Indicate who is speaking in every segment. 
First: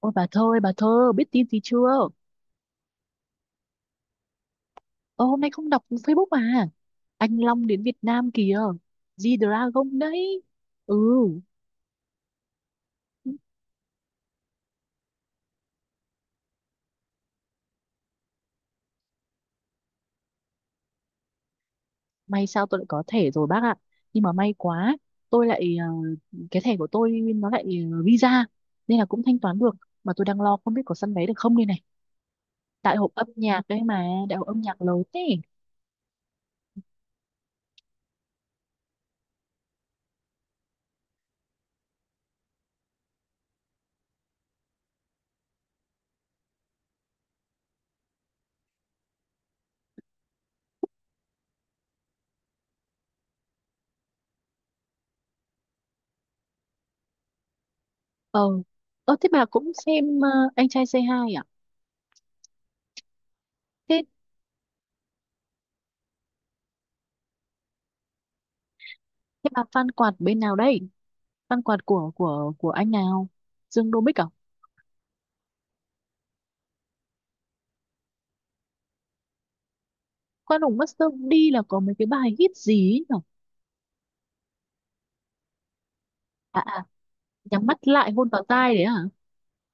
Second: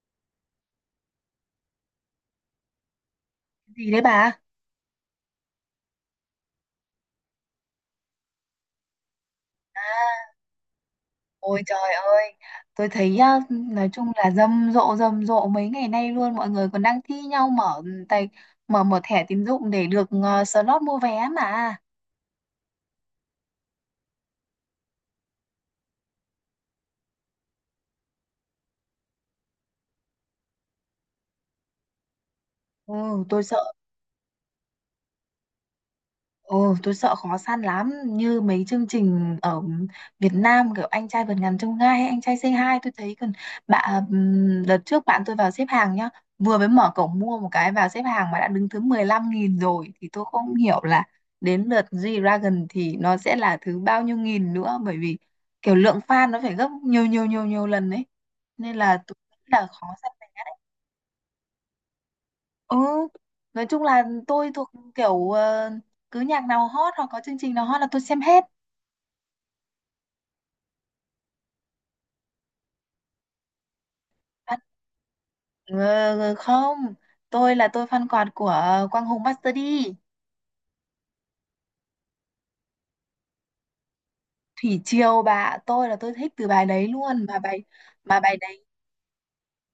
Speaker 1: Ôi bà Thơ ơi, bà Thơ biết tin gì chưa?
Speaker 2: Gì đấy bà?
Speaker 1: Ơ hôm nay không đọc Facebook à? Anh Long đến Việt Nam kìa. G-Dragon
Speaker 2: à,
Speaker 1: đấy. Ừ.
Speaker 2: Ôi trời ơi, tôi thấy á, nói chung là rầm rộ mấy ngày nay luôn, mọi người còn đang thi nhau mở tài, mở mở thẻ tín dụng để được slot mua vé mà.
Speaker 1: May sao tôi lại có thẻ rồi bác ạ. Nhưng mà may quá. Tôi lại cái thẻ của tôi nó lại Visa. Nên là cũng thanh toán được. Mà tôi đang lo không biết có săn vé được không đây này.
Speaker 2: Ừ,
Speaker 1: Đại hội âm
Speaker 2: tôi
Speaker 1: nhạc
Speaker 2: sợ.
Speaker 1: đấy mà, Đại hội âm nhạc lớn thế.
Speaker 2: Ồ, tôi sợ khó săn lắm, như mấy chương trình ở Việt Nam kiểu anh trai vượt ngàn chông gai hay anh trai say hi, tôi thấy còn bạn, đợt trước bạn tôi vào xếp hàng nhá, vừa mới mở cổng mua một cái vào xếp hàng mà đã đứng thứ 15 nghìn rồi, thì tôi không hiểu là đến lượt G-Dragon thì nó sẽ là thứ bao nhiêu nghìn nữa, bởi vì kiểu lượng fan nó phải gấp nhiều nhiều nhiều nhiều lần đấy,
Speaker 1: Ờ.
Speaker 2: nên là tôi
Speaker 1: Ơ thế
Speaker 2: nghĩ
Speaker 1: bà
Speaker 2: là
Speaker 1: cũng
Speaker 2: khó săn
Speaker 1: xem
Speaker 2: vé.
Speaker 1: Anh trai Say Hi à?
Speaker 2: Ừ, nói chung
Speaker 1: Thế,
Speaker 2: là tôi thuộc kiểu cứ nhạc nào hot hoặc có chương trình nào hot là tôi xem hết.
Speaker 1: thế bà fan quạt bên nào đây? Văn quạt của anh nào? Dương Đô Bích à?
Speaker 2: Bạn- Ờ, không, tôi là tôi fan quạt của Quang Hùng Master D.
Speaker 1: Khoan hùng mất sớm đi là có mấy cái bài hit gì ấy nhở?
Speaker 2: Thủy Triều bà, tôi là tôi thích từ
Speaker 1: À,
Speaker 2: bài
Speaker 1: à,
Speaker 2: đấy luôn, mà bài,
Speaker 1: nhắm mắt lại
Speaker 2: mà
Speaker 1: hôn
Speaker 2: bài
Speaker 1: vào
Speaker 2: đấy,
Speaker 1: tai đấy à?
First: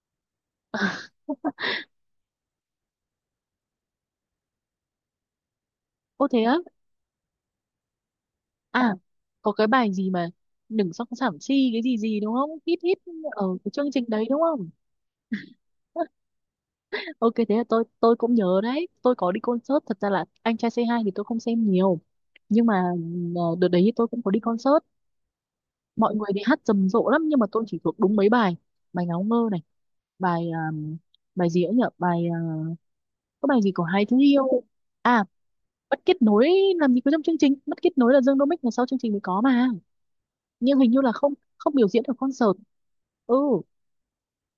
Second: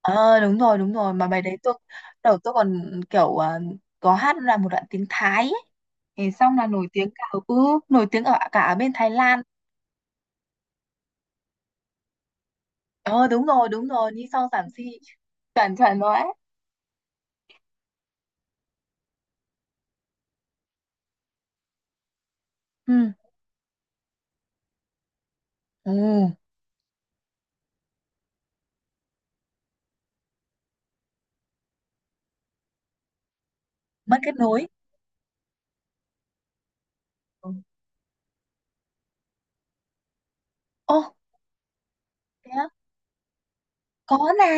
Speaker 2: ờ đúng rồi đúng rồi, mà bài đấy tôi đầu tôi còn kiểu có hát là một đoạn tiếng Thái ấy.
Speaker 1: Ô
Speaker 2: Thì
Speaker 1: thế á?
Speaker 2: xong là nổi tiếng cả, nổi tiếng ở cả ở bên
Speaker 1: À,
Speaker 2: Thái Lan.
Speaker 1: có cái bài gì mà đừng song sảm chi cái gì gì đúng không? Hit hit
Speaker 2: Ờ
Speaker 1: ở
Speaker 2: đúng rồi
Speaker 1: cái
Speaker 2: đúng
Speaker 1: chương trình
Speaker 2: rồi,
Speaker 1: đấy
Speaker 2: đi
Speaker 1: đúng
Speaker 2: sau giảm
Speaker 1: không?
Speaker 2: si, chuẩn chuẩn rồi ấy.
Speaker 1: Ok, thế là tôi cũng nhớ đấy. Tôi có đi concert, thật ra là anh trai c hai thì tôi không xem nhiều, nhưng mà
Speaker 2: Ừ.
Speaker 1: đợt đấy tôi cũng có đi concert,
Speaker 2: Ừ.
Speaker 1: mọi người đi hát rầm rộ lắm nhưng mà tôi chỉ thuộc đúng mấy bài. Bài ngáo ngơ này, bài bài gì ấy nhở, bài uh, có bài gì của hai thứ
Speaker 2: Mất kết
Speaker 1: yêu,
Speaker 2: nối.
Speaker 1: à mất kết nối. Làm gì có trong chương
Speaker 2: Ừ.
Speaker 1: trình, mất kết nối là Dương Đô Mích là sau chương trình mới có mà. Nhưng hình
Speaker 2: Ô
Speaker 1: như là không không biểu diễn ở
Speaker 2: thế
Speaker 1: concert.
Speaker 2: á?
Speaker 1: Ừ
Speaker 2: Có mà,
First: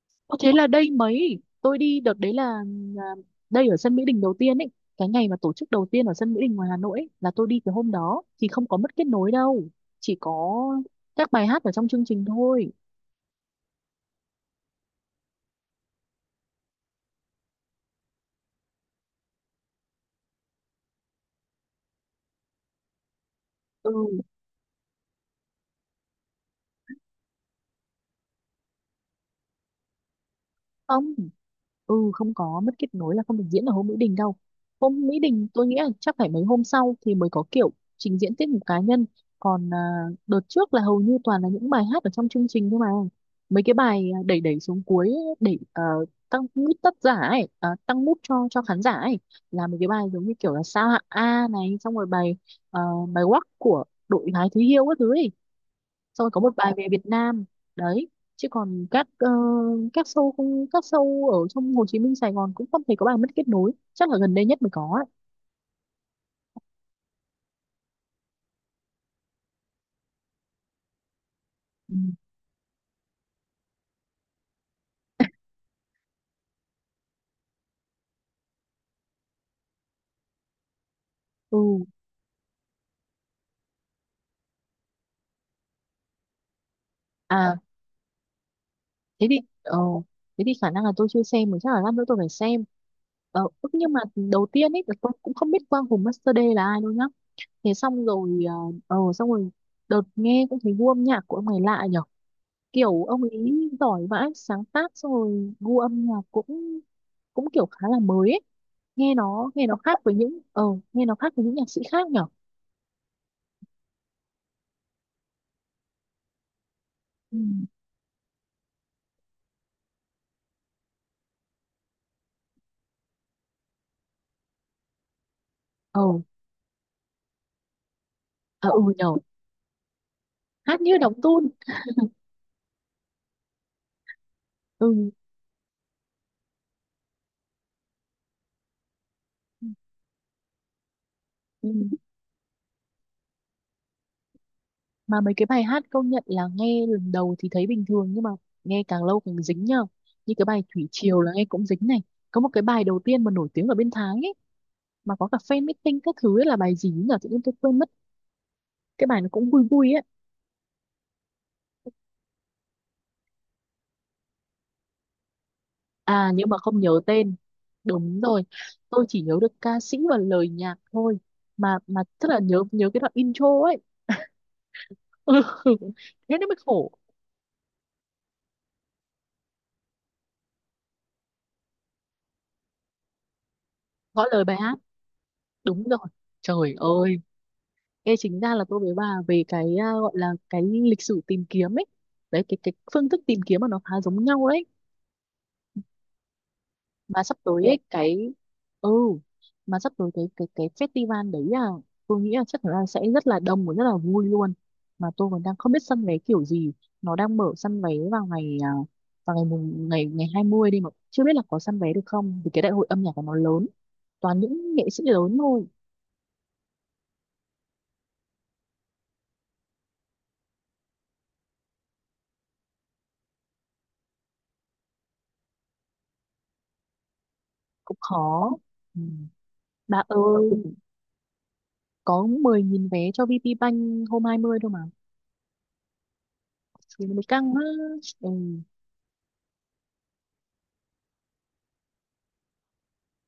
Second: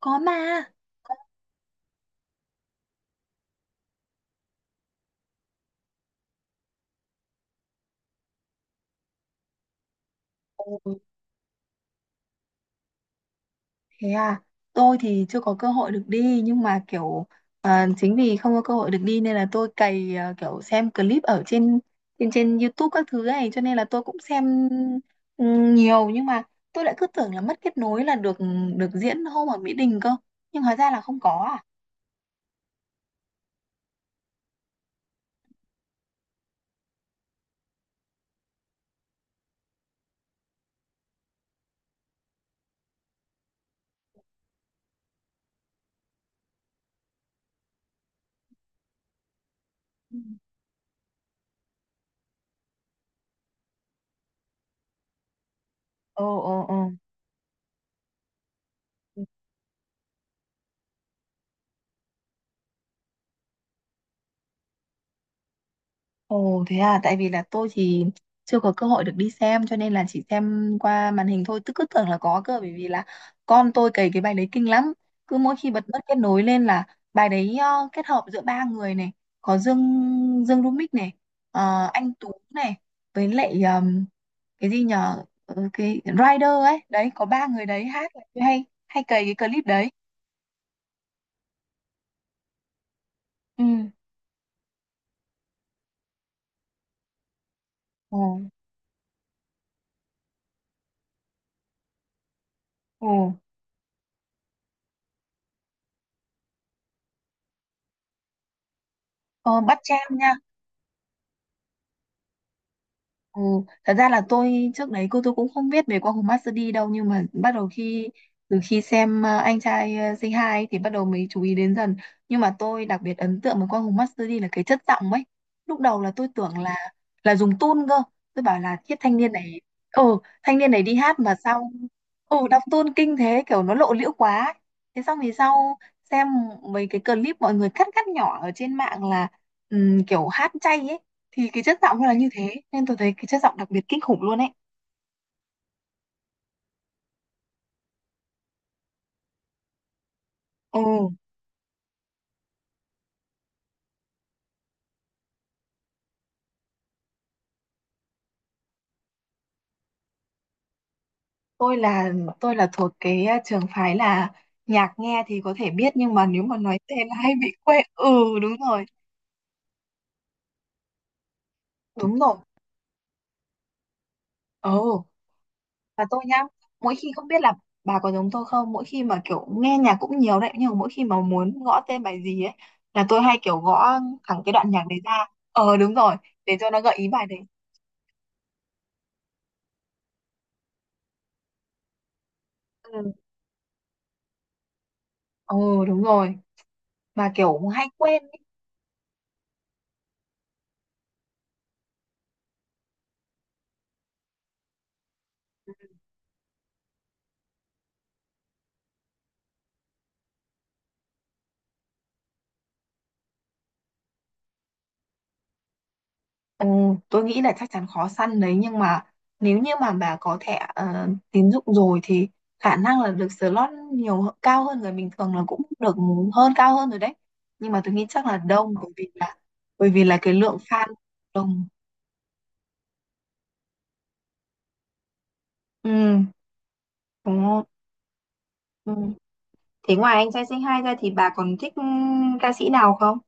Speaker 2: có
Speaker 1: có, thế
Speaker 2: mà,
Speaker 1: là đây
Speaker 2: có.
Speaker 1: mấy tôi đi đợt đấy là đây ở sân Mỹ Đình đầu tiên ấy, cái ngày mà tổ chức đầu tiên ở sân Mỹ Đình ngoài Hà Nội ấy, là tôi đi cái hôm đó thì không có mất kết nối đâu, chỉ có
Speaker 2: Ồ,
Speaker 1: các bài hát ở trong chương trình thôi.
Speaker 2: thế à, tôi thì chưa có cơ hội được đi nhưng mà kiểu, à, chính vì không có cơ hội được đi nên là tôi cày, à, kiểu xem clip ở trên, trên YouTube các thứ này, cho nên là
Speaker 1: Ừ
Speaker 2: tôi cũng xem ừ, nhiều, nhưng mà tôi lại cứ tưởng là mất kết nối là được, được diễn hôm ở Mỹ Đình cơ, nhưng hóa ra là
Speaker 1: không.
Speaker 2: không có à.
Speaker 1: Ừ không có mất kết nối là không được diễn ở hôm Mỹ Đình đâu. Hôm Mỹ Đình tôi nghĩ là chắc phải mấy hôm sau thì mới có kiểu trình diễn tiết mục cá nhân. Còn đợt trước là hầu như toàn là những bài hát ở trong chương trình thôi mà. Mấy cái bài đẩy đẩy xuống cuối để tăng mút tất giả ấy, à tăng mút cho khán giả ấy, là mấy cái bài
Speaker 2: Ừ.
Speaker 1: giống như kiểu là sao hạng A này, xong rồi bài ờ, bài Wack của đội gái Thúy Hiêu các thứ ấy, xong
Speaker 2: Ồ,
Speaker 1: rồi có một
Speaker 2: ồ,
Speaker 1: bài về
Speaker 2: ồ.
Speaker 1: Việt Nam đấy. Chứ còn các các show, không các show ở trong Hồ Chí Minh Sài Gòn cũng không thấy có bài mất kết nối, chắc là gần đây nhất mới có ấy.
Speaker 2: Ồ thế à, tại vì là tôi thì chưa có cơ hội được đi xem cho nên là chỉ xem qua màn hình thôi, tức cứ
Speaker 1: Ừ.
Speaker 2: tưởng là có cơ, bởi vì là con tôi cày cái bài đấy kinh lắm. Cứ mỗi khi bật mất kết nối lên là bài đấy kết hợp giữa ba người này, có Dương, Dương Rumix này,
Speaker 1: Ừ
Speaker 2: anh Tú này, với lại cái gì nhờ, Ờ, cái Rider ấy, đấy có ba
Speaker 1: à
Speaker 2: người đấy hát là tôi hay hay cày
Speaker 1: thế thì
Speaker 2: cái clip
Speaker 1: ờ,
Speaker 2: đấy.
Speaker 1: thế thì khả năng là tôi chưa xem mà chắc là lát nữa tôi phải xem. Ờ,
Speaker 2: Ừ.
Speaker 1: ức nhưng mà đầu tiên ấy là tôi cũng không biết Quang Hùng Master D là ai đâu nhá. Thế xong
Speaker 2: Ồ,
Speaker 1: rồi ờ, ờ xong rồi đợt nghe cũng thấy gu âm nhạc của ông này lạ nhở, kiểu ông
Speaker 2: ồ,
Speaker 1: ấy giỏi vãi sáng tác, xong rồi gu âm nhạc cũng cũng kiểu khá là mới ấy. Nghe nó
Speaker 2: ờ,
Speaker 1: nghe nó
Speaker 2: bắt
Speaker 1: khác với
Speaker 2: jam nha.
Speaker 1: những ờ, nghe nó khác với những nhạc sĩ khác nhở.
Speaker 2: Ừ, thật ra là tôi trước đấy cô tôi cũng không biết về qua Hùng Master D đâu, nhưng mà
Speaker 1: Ừ,
Speaker 2: bắt đầu khi từ khi xem anh trai Say Hi ấy, thì bắt đầu mới chú ý đến dần, nhưng mà tôi đặc biệt ấn tượng với qua Hùng Master D là cái chất giọng ấy. Lúc
Speaker 1: ờ,
Speaker 2: đầu là tôi tưởng là dùng tune cơ, tôi bảo
Speaker 1: à
Speaker 2: là
Speaker 1: ừ
Speaker 2: thiết
Speaker 1: nhở.
Speaker 2: thanh niên này, ừ thanh niên
Speaker 1: Hát
Speaker 2: này đi
Speaker 1: như đóng
Speaker 2: hát mà
Speaker 1: tun.
Speaker 2: sao ừ đọc tune kinh thế, kiểu nó lộ liễu quá ấy. Thế
Speaker 1: Ừ.
Speaker 2: xong thì sau xem mấy cái clip mọi người cắt cắt nhỏ ở trên mạng là kiểu hát chay ấy, thì cái chất
Speaker 1: Ừ,
Speaker 2: giọng nó là như thế nên tôi thấy cái chất giọng đặc biệt kinh khủng luôn ấy.
Speaker 1: mà mấy cái bài hát công nhận là nghe lần đầu thì thấy bình thường nhưng mà nghe càng lâu càng dính nhở. Như cái bài
Speaker 2: Ừ
Speaker 1: Thủy Triều là nghe cũng dính này. Có một cái bài đầu tiên mà nổi tiếng ở bên Thái ấy, mà có cả fan meeting các thứ ấy, là bài gì nhỉ, tự nhiên tôi quên mất. Cái bài nó cũng vui vui ấy.
Speaker 2: tôi là tôi là thuộc cái trường phái là nhạc nghe thì có thể biết nhưng mà
Speaker 1: À
Speaker 2: nếu
Speaker 1: nhưng mà
Speaker 2: mà nói
Speaker 1: không nhớ
Speaker 2: tên là hay
Speaker 1: tên.
Speaker 2: bị quên ừ
Speaker 1: Đúng rồi.
Speaker 2: đúng rồi,
Speaker 1: Tôi chỉ nhớ được ca sĩ và lời nhạc thôi. Mà mà
Speaker 2: đúng
Speaker 1: rất
Speaker 2: rồi,
Speaker 1: là nhớ, nhớ cái đoạn intro ấy.
Speaker 2: ừ và tôi
Speaker 1: Thế
Speaker 2: nhá,
Speaker 1: nó mới khổ.
Speaker 2: mỗi khi không biết là, bà có giống tôi không, mỗi khi mà kiểu nghe nhạc cũng nhiều đấy nhưng mà mỗi khi mà muốn gõ tên bài gì ấy là tôi hay kiểu gõ
Speaker 1: Gõ
Speaker 2: thẳng
Speaker 1: lời
Speaker 2: cái
Speaker 1: bài
Speaker 2: đoạn
Speaker 1: hát.
Speaker 2: nhạc đấy ra, ờ
Speaker 1: Đúng
Speaker 2: đúng
Speaker 1: rồi.
Speaker 2: rồi, để cho
Speaker 1: Trời
Speaker 2: nó gợi ý
Speaker 1: ơi.
Speaker 2: bài đấy.
Speaker 1: Ê, chính ra là tôi với bà về cái gọi là cái lịch sử tìm kiếm ấy. Đấy cái
Speaker 2: Ừ.
Speaker 1: phương thức tìm kiếm mà nó khá giống nhau đấy.
Speaker 2: Ừ đúng rồi,
Speaker 1: Mà
Speaker 2: mà
Speaker 1: sắp tới
Speaker 2: kiểu
Speaker 1: ấy,
Speaker 2: hay quên.
Speaker 1: cái ừ mà sắp tới cái festival đấy à, tôi nghĩ là chắc là sẽ rất là đông và rất là vui luôn. Mà tôi còn đang không biết săn vé kiểu gì. Nó đang mở săn vé vào ngày vào ngày mùng ngày ngày 20 đi mà chưa biết là có săn vé được không, vì cái đại hội âm nhạc của nó lớn, toàn những nghệ sĩ lớn thôi.
Speaker 2: Ừ, tôi nghĩ là chắc chắn khó săn đấy, nhưng mà nếu như mà bà có thẻ tín dụng rồi thì khả năng là được slot nhiều cao hơn người bình thường là cũng được, hơn cao hơn rồi đấy, nhưng mà tôi
Speaker 1: Cũng
Speaker 2: nghĩ chắc là
Speaker 1: khó.
Speaker 2: đông bởi
Speaker 1: Ừ.
Speaker 2: vì là, bởi
Speaker 1: Bà
Speaker 2: vì là cái
Speaker 1: ơi
Speaker 2: lượng fan đông.
Speaker 1: có 10.000 vé cho VP Bank hôm 20 thôi mà,
Speaker 2: Ừ,
Speaker 1: thì nó mới
Speaker 2: đúng
Speaker 1: căng á.
Speaker 2: không?
Speaker 1: Ừ.
Speaker 2: Ừ. Thế ngoài anh trai Say hai ra thì bà còn thích ca sĩ nào không?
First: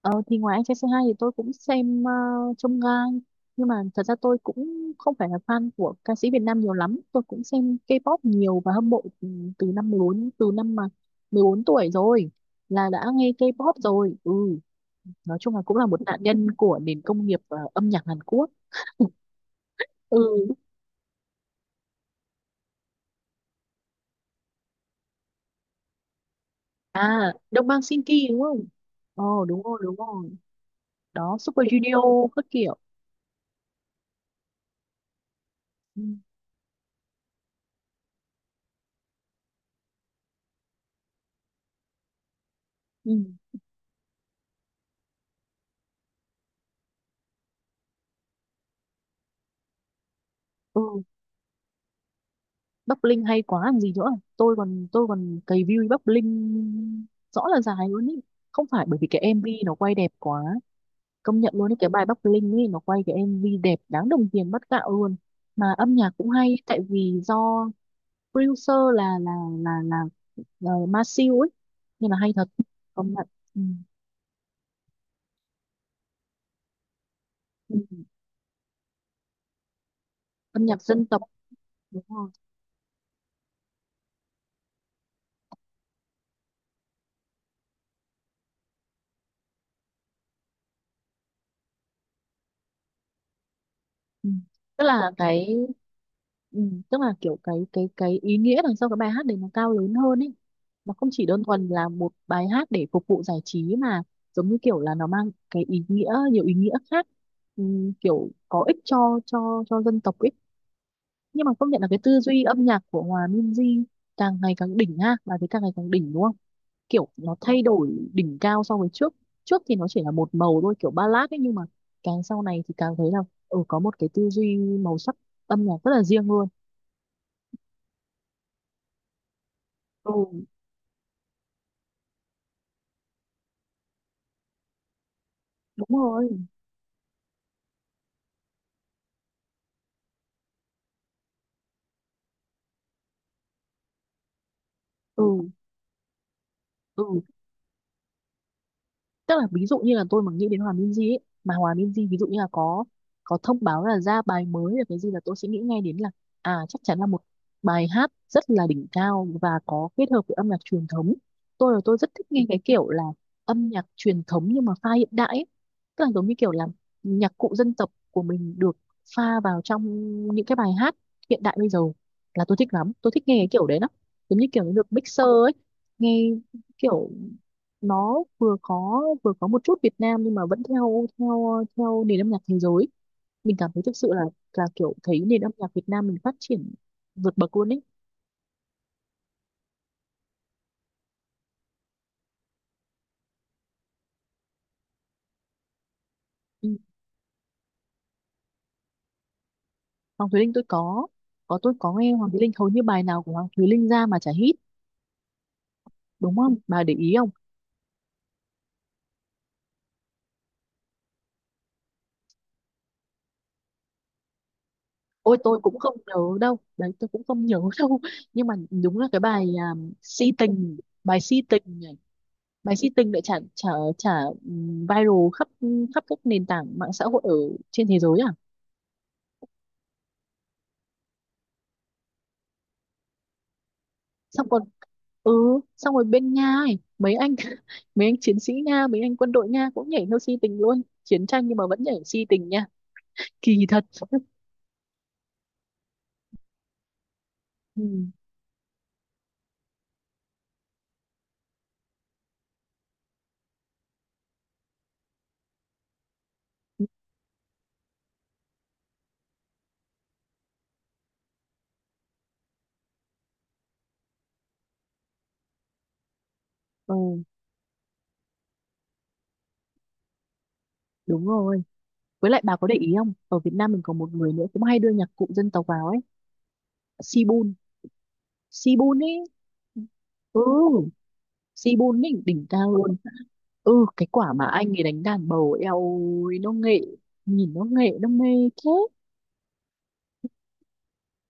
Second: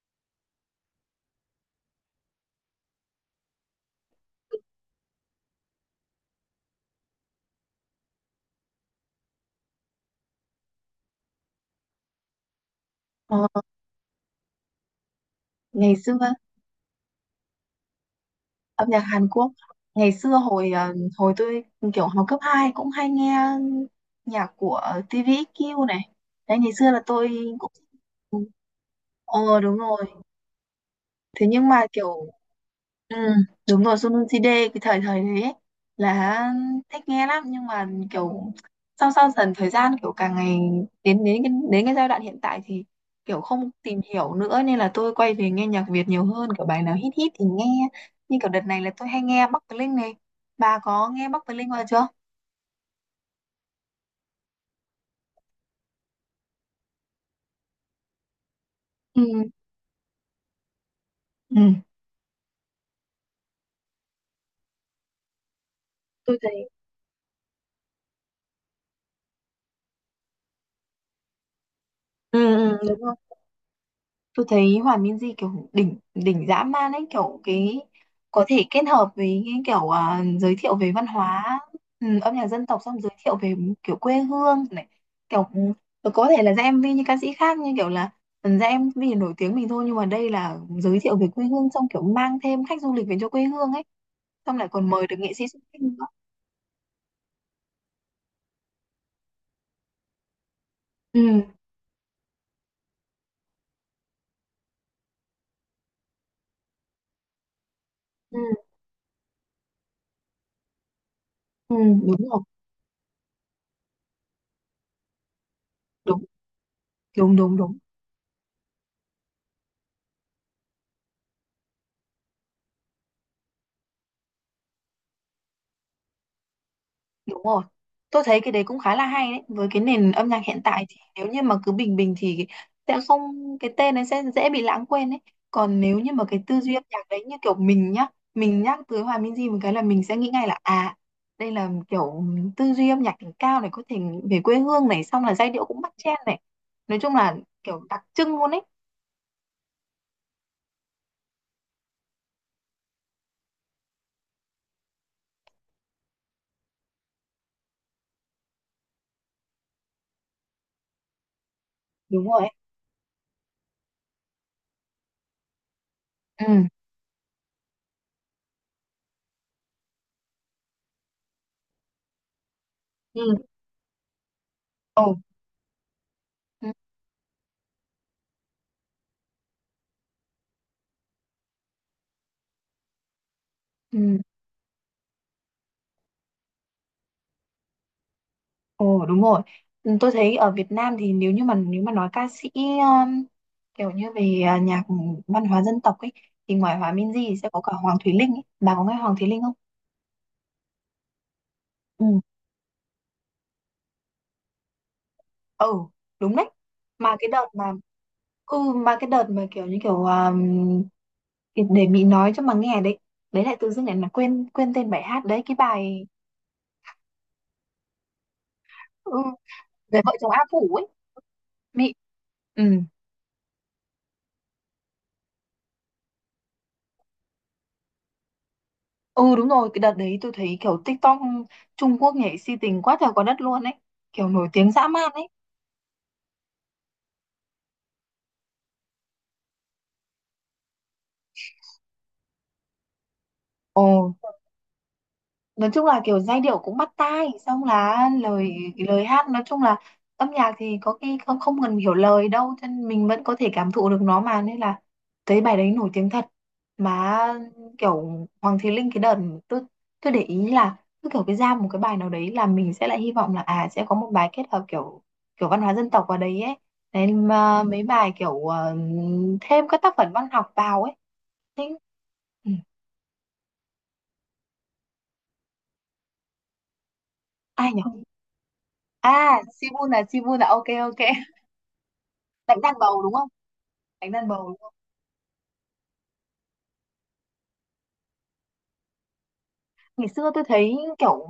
Speaker 1: Ờ, thì ngoài anh trai Say hai thì tôi cũng xem Chông Gai, nhưng mà thật ra tôi cũng không phải là fan của ca sĩ Việt Nam nhiều lắm. Tôi cũng xem K-pop nhiều và hâm mộ từ từ năm 14, từ năm mà 14 tuổi rồi, là đã nghe
Speaker 2: Ờ,
Speaker 1: K-pop rồi. Ừ, nói chung là cũng là
Speaker 2: ngày
Speaker 1: một
Speaker 2: xưa
Speaker 1: nạn nhân của nền công nghiệp âm nhạc Hàn Quốc.
Speaker 2: âm nhạc Hàn Quốc, ngày
Speaker 1: Ừ.
Speaker 2: xưa hồi hồi tôi kiểu học cấp 2 cũng hay nghe nhạc của TVXQ này, đấy ngày xưa là tôi
Speaker 1: À Đông
Speaker 2: cũng,
Speaker 1: Bang Sinki đúng không? Ồ
Speaker 2: ờ
Speaker 1: đúng rồi
Speaker 2: đúng
Speaker 1: đúng
Speaker 2: rồi,
Speaker 1: rồi. Đó
Speaker 2: thế
Speaker 1: Super
Speaker 2: nhưng mà kiểu
Speaker 1: Junior các kiểu.
Speaker 2: ừ, đúng rồi Sun CD cái thời thời đấy ấy,
Speaker 1: Ừ.
Speaker 2: là thích nghe lắm, nhưng mà kiểu sau sau dần thời gian kiểu càng ngày, đến đến cái giai đoạn hiện tại thì
Speaker 1: Ừ.
Speaker 2: kiểu không tìm hiểu nữa nên là tôi quay về nghe nhạc Việt nhiều hơn, kiểu bài nào hit hit thì nghe, như kiểu đợt này là tôi hay nghe Bắc Bling này, bà
Speaker 1: Ừ.
Speaker 2: có nghe Bắc Bling bao giờ chưa?
Speaker 1: Bắc Linh hay quá làm gì nữa. Tôi còn cày view Bắc Linh rõ là dài luôn ý. Không phải, bởi vì cái
Speaker 2: Ừ,
Speaker 1: MV nó quay đẹp quá, công nhận
Speaker 2: ừ
Speaker 1: luôn ý. Cái bài Bắc Linh ấy nó quay cái MV đẹp đáng đồng tiền bát gạo luôn, mà âm nhạc cũng
Speaker 2: tôi
Speaker 1: hay,
Speaker 2: thấy
Speaker 1: tại vì do producer là là, là Masew ấy, nên là hay
Speaker 2: ừ,
Speaker 1: thật.
Speaker 2: ừ, đúng
Speaker 1: Công
Speaker 2: rồi.
Speaker 1: nhận. Ừ.
Speaker 2: Tôi thấy Hoàng Minzy kiểu đỉnh đỉnh dã man ấy, kiểu cái
Speaker 1: Ừ.
Speaker 2: có thể kết hợp với cái kiểu, à, giới
Speaker 1: Âm
Speaker 2: thiệu
Speaker 1: nhạc
Speaker 2: về
Speaker 1: dân
Speaker 2: văn
Speaker 1: tộc,
Speaker 2: hóa,
Speaker 1: đúng
Speaker 2: ừ,
Speaker 1: rồi.
Speaker 2: âm nhạc dân tộc, xong giới thiệu về kiểu quê hương này, kiểu rồi có thể là ra MV như ca sĩ khác, như kiểu là, ừ, ra MV nổi tiếng mình thôi, nhưng mà đây là giới thiệu về quê hương xong kiểu mang thêm khách du lịch về cho quê hương ấy,
Speaker 1: Ừ.
Speaker 2: xong lại
Speaker 1: Tức
Speaker 2: còn mời
Speaker 1: là
Speaker 2: được nghệ sĩ
Speaker 1: cái
Speaker 2: xuất sắc nữa.
Speaker 1: ừ, tức là kiểu cái ý nghĩa đằng sau cái bài hát đấy nó cao lớn hơn ấy. Nó không
Speaker 2: Ừ.
Speaker 1: chỉ đơn thuần là một bài hát để phục vụ giải trí mà giống như kiểu là nó mang cái ý nghĩa, nhiều ý nghĩa khác. Ừ, kiểu
Speaker 2: Ừ.
Speaker 1: có ích cho cho dân tộc ấy. Nhưng mà công
Speaker 2: Ừ
Speaker 1: nhận là cái tư
Speaker 2: đúng rồi.
Speaker 1: duy âm nhạc của Hòa Minzy càng ngày càng đỉnh ha, bà thấy càng ngày càng đỉnh đúng
Speaker 2: Đúng
Speaker 1: không? Kiểu nó
Speaker 2: đúng đúng
Speaker 1: thay
Speaker 2: đúng.
Speaker 1: đổi đỉnh cao so với trước. Trước thì nó chỉ là một màu thôi, kiểu ballad ấy, nhưng mà càng sau này thì càng thấy là ừ, có một cái tư duy màu sắc âm nhạc rất là riêng luôn.
Speaker 2: Đúng rồi. Tôi thấy cái đấy cũng khá là hay đấy. Với cái nền âm nhạc
Speaker 1: Ừ
Speaker 2: hiện tại thì nếu như mà cứ bình bình thì sẽ không, cái tên ấy sẽ dễ bị lãng quên ấy. Còn
Speaker 1: đúng
Speaker 2: nếu như mà
Speaker 1: rồi.
Speaker 2: cái tư duy âm nhạc đấy như kiểu mình nhá, mình nhắc tới Hòa Minzy một cái là mình sẽ nghĩ ngay là à, đây là kiểu tư duy âm nhạc đỉnh cao này, có thể về quê hương này, xong là
Speaker 1: Ừ.
Speaker 2: giai điệu cũng bắt chen này. Nói chung
Speaker 1: Ừ.
Speaker 2: là kiểu đặc trưng luôn ấy.
Speaker 1: Tức là ví dụ như là tôi mà nghĩ đến Hòa Minzy ấy, mà Hòa Minzy ví dụ như là có thông báo là ra bài mới là cái gì, là tôi sẽ nghĩ ngay đến là à chắc chắn là một bài hát rất là đỉnh cao và có kết hợp với âm nhạc truyền thống. Tôi rất
Speaker 2: Đúng
Speaker 1: thích
Speaker 2: rồi
Speaker 1: nghe
Speaker 2: ấy.
Speaker 1: cái kiểu là âm nhạc truyền thống nhưng mà pha hiện đại ấy. Tức là giống như kiểu
Speaker 2: Ừ.
Speaker 1: là nhạc cụ dân tộc của mình được pha vào trong những cái bài hát hiện đại bây giờ, là tôi thích lắm, tôi thích nghe
Speaker 2: Ừ.
Speaker 1: cái kiểu đấy lắm. Giống như kiểu nó được
Speaker 2: Ồ.
Speaker 1: mixer ấy, nghe
Speaker 2: Ừ.
Speaker 1: kiểu nó vừa có, vừa có một chút Việt Nam nhưng mà vẫn theo theo theo nền âm nhạc thế giới. Mình cảm thấy thực sự
Speaker 2: Ừ.
Speaker 1: là kiểu thấy nền âm nhạc Việt Nam mình phát triển vượt bậc luôn ấy.
Speaker 2: Ồ đúng rồi. Ừ, tôi thấy ở Việt Nam thì nếu như mà nếu mà nói ca sĩ kiểu như về à, nhạc văn hóa dân tộc ấy thì
Speaker 1: Ừ.
Speaker 2: ngoài Hòa Minzy thì sẽ có cả Hoàng Thùy Linh ấy. Bà có nghe Hoàng Thùy Linh không?
Speaker 1: Hoàng Thùy Linh tôi có
Speaker 2: Ừ.
Speaker 1: nghe, Hoàng Thùy Linh hầu như bài nào của Hoàng Thùy Linh ra mà chả hit,
Speaker 2: Ừ,
Speaker 1: đúng
Speaker 2: đúng đấy.
Speaker 1: không bà để ý
Speaker 2: Mà cái
Speaker 1: không?
Speaker 2: đợt mà mà cái đợt mà kiểu như kiểu, à, để Mỹ nói cho mà nghe đấy. Đấy lại tự dưng lại là quên quên tên bài hát
Speaker 1: Ôi
Speaker 2: đấy, cái
Speaker 1: tôi cũng không
Speaker 2: bài
Speaker 1: nhớ đâu đấy, tôi cũng không nhớ đâu. Nhưng mà đúng là
Speaker 2: ừ,
Speaker 1: cái bài
Speaker 2: về vợ chồng
Speaker 1: si
Speaker 2: A Phủ
Speaker 1: tình,
Speaker 2: ấy.
Speaker 1: bài si tình này.
Speaker 2: Mỹ, ừ.
Speaker 1: Bài si tình lại chả chả chả ừ, viral khắp khắp các nền tảng mạng xã hội ở trên thế giới.
Speaker 2: Ừ đúng rồi, cái đợt đấy tôi thấy kiểu TikTok Trung Quốc nhảy si tình quá trời quá đất luôn ấy. Kiểu
Speaker 1: Xong
Speaker 2: nổi
Speaker 1: còn
Speaker 2: tiếng dã man ấy.
Speaker 1: ừ, xong rồi bên Nga ấy, mấy anh mấy anh chiến sĩ Nga, mấy anh quân đội Nga cũng nhảy theo si tình luôn, chiến tranh nhưng mà vẫn nhảy si tình nha, kỳ
Speaker 2: Ồ,
Speaker 1: thật.
Speaker 2: nói chung là kiểu giai điệu cũng bắt tai, xong
Speaker 1: Ừ.
Speaker 2: là lời, lời hát nói chung là, âm nhạc thì có khi không không cần hiểu lời đâu cho nên mình vẫn có thể cảm thụ được nó mà, nên là thấy bài đấy nổi tiếng thật, mà kiểu Hoàng Thùy Linh cái đợt tôi tôi để ý là cứ kiểu cái ra một cái bài nào đấy là mình sẽ lại hy vọng là à sẽ có một bài kết hợp kiểu, kiểu văn hóa dân tộc vào đấy ấy,
Speaker 1: Ừ,
Speaker 2: nên mà mấy bài kiểu thêm các tác phẩm văn học vào ấy.
Speaker 1: đúng rồi,
Speaker 2: Thế-
Speaker 1: với lại
Speaker 2: ừ,
Speaker 1: bà có để ý không, ở Việt Nam mình có một người nữa cũng hay đưa nhạc cụ dân tộc vào ấy. Sibun.
Speaker 2: ai nhỉ?
Speaker 1: Sibun ấy.
Speaker 2: À, Sibun là ok
Speaker 1: Ừ,
Speaker 2: ok.
Speaker 1: Sibun ấy đỉnh
Speaker 2: Đánh
Speaker 1: cao
Speaker 2: đàn
Speaker 1: luôn.
Speaker 2: bầu đúng không?
Speaker 1: Ừ, cái
Speaker 2: Đánh đàn
Speaker 1: quả mà
Speaker 2: bầu, đúng
Speaker 1: anh
Speaker 2: không?
Speaker 1: ấy đánh đàn bầu eo, ôi nó nghệ, nhìn nó nghệ nó mê thế.
Speaker 2: Ngày xưa tôi thấy kiểu,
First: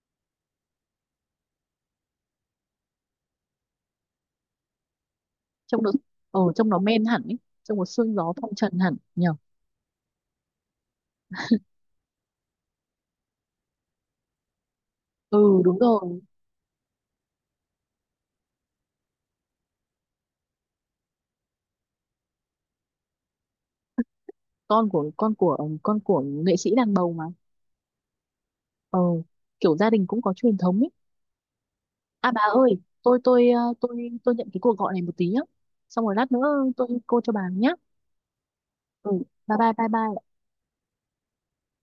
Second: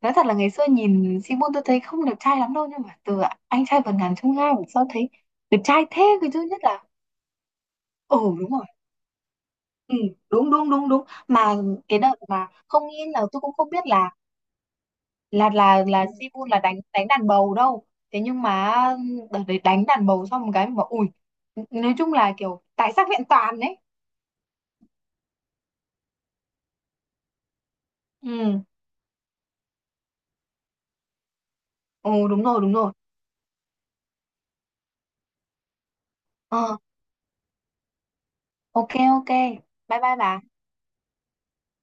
Speaker 2: nói thật là ngày xưa nhìn Sibun tôi thấy không đẹp trai lắm đâu, nhưng mà từ anh trai vượt ngàn chông gai mà sau thấy đẹp
Speaker 1: Trông
Speaker 2: trai
Speaker 1: nó,
Speaker 2: thế, cái
Speaker 1: ờ
Speaker 2: thứ nhất
Speaker 1: trông nó
Speaker 2: là
Speaker 1: men hẳn ấy, trông nó sương
Speaker 2: ừ
Speaker 1: gió
Speaker 2: đúng
Speaker 1: phong
Speaker 2: rồi.
Speaker 1: trần hẳn nhở.
Speaker 2: Ừ, đúng đúng đúng đúng, mà cái đợt mà không nghĩ là tôi cũng không biết là là
Speaker 1: Ừ đúng
Speaker 2: là là
Speaker 1: rồi.
Speaker 2: Sibun là đánh đánh đàn bầu đâu. Thế nhưng mà đợt đấy đánh đàn bầu xong một cái mà bảo ui, nói chung là kiểu tài sắc vẹn toàn đấy.
Speaker 1: Con của con của nghệ sĩ đàn bầu mà.
Speaker 2: Ừ,
Speaker 1: Ờ, kiểu gia đình cũng có truyền thống ấy.
Speaker 2: ừ
Speaker 1: À bà
Speaker 2: đúng rồi
Speaker 1: ơi
Speaker 2: đúng rồi.
Speaker 1: tôi ờ, tôi nhận cái cuộc gọi này một tí nhá, xong rồi lát nữa
Speaker 2: Ờ,
Speaker 1: tôi cô cho bà nhá.
Speaker 2: Ok
Speaker 1: Ừ
Speaker 2: ok.
Speaker 1: bye bye bye
Speaker 2: Bye bye
Speaker 1: bye.
Speaker 2: bà.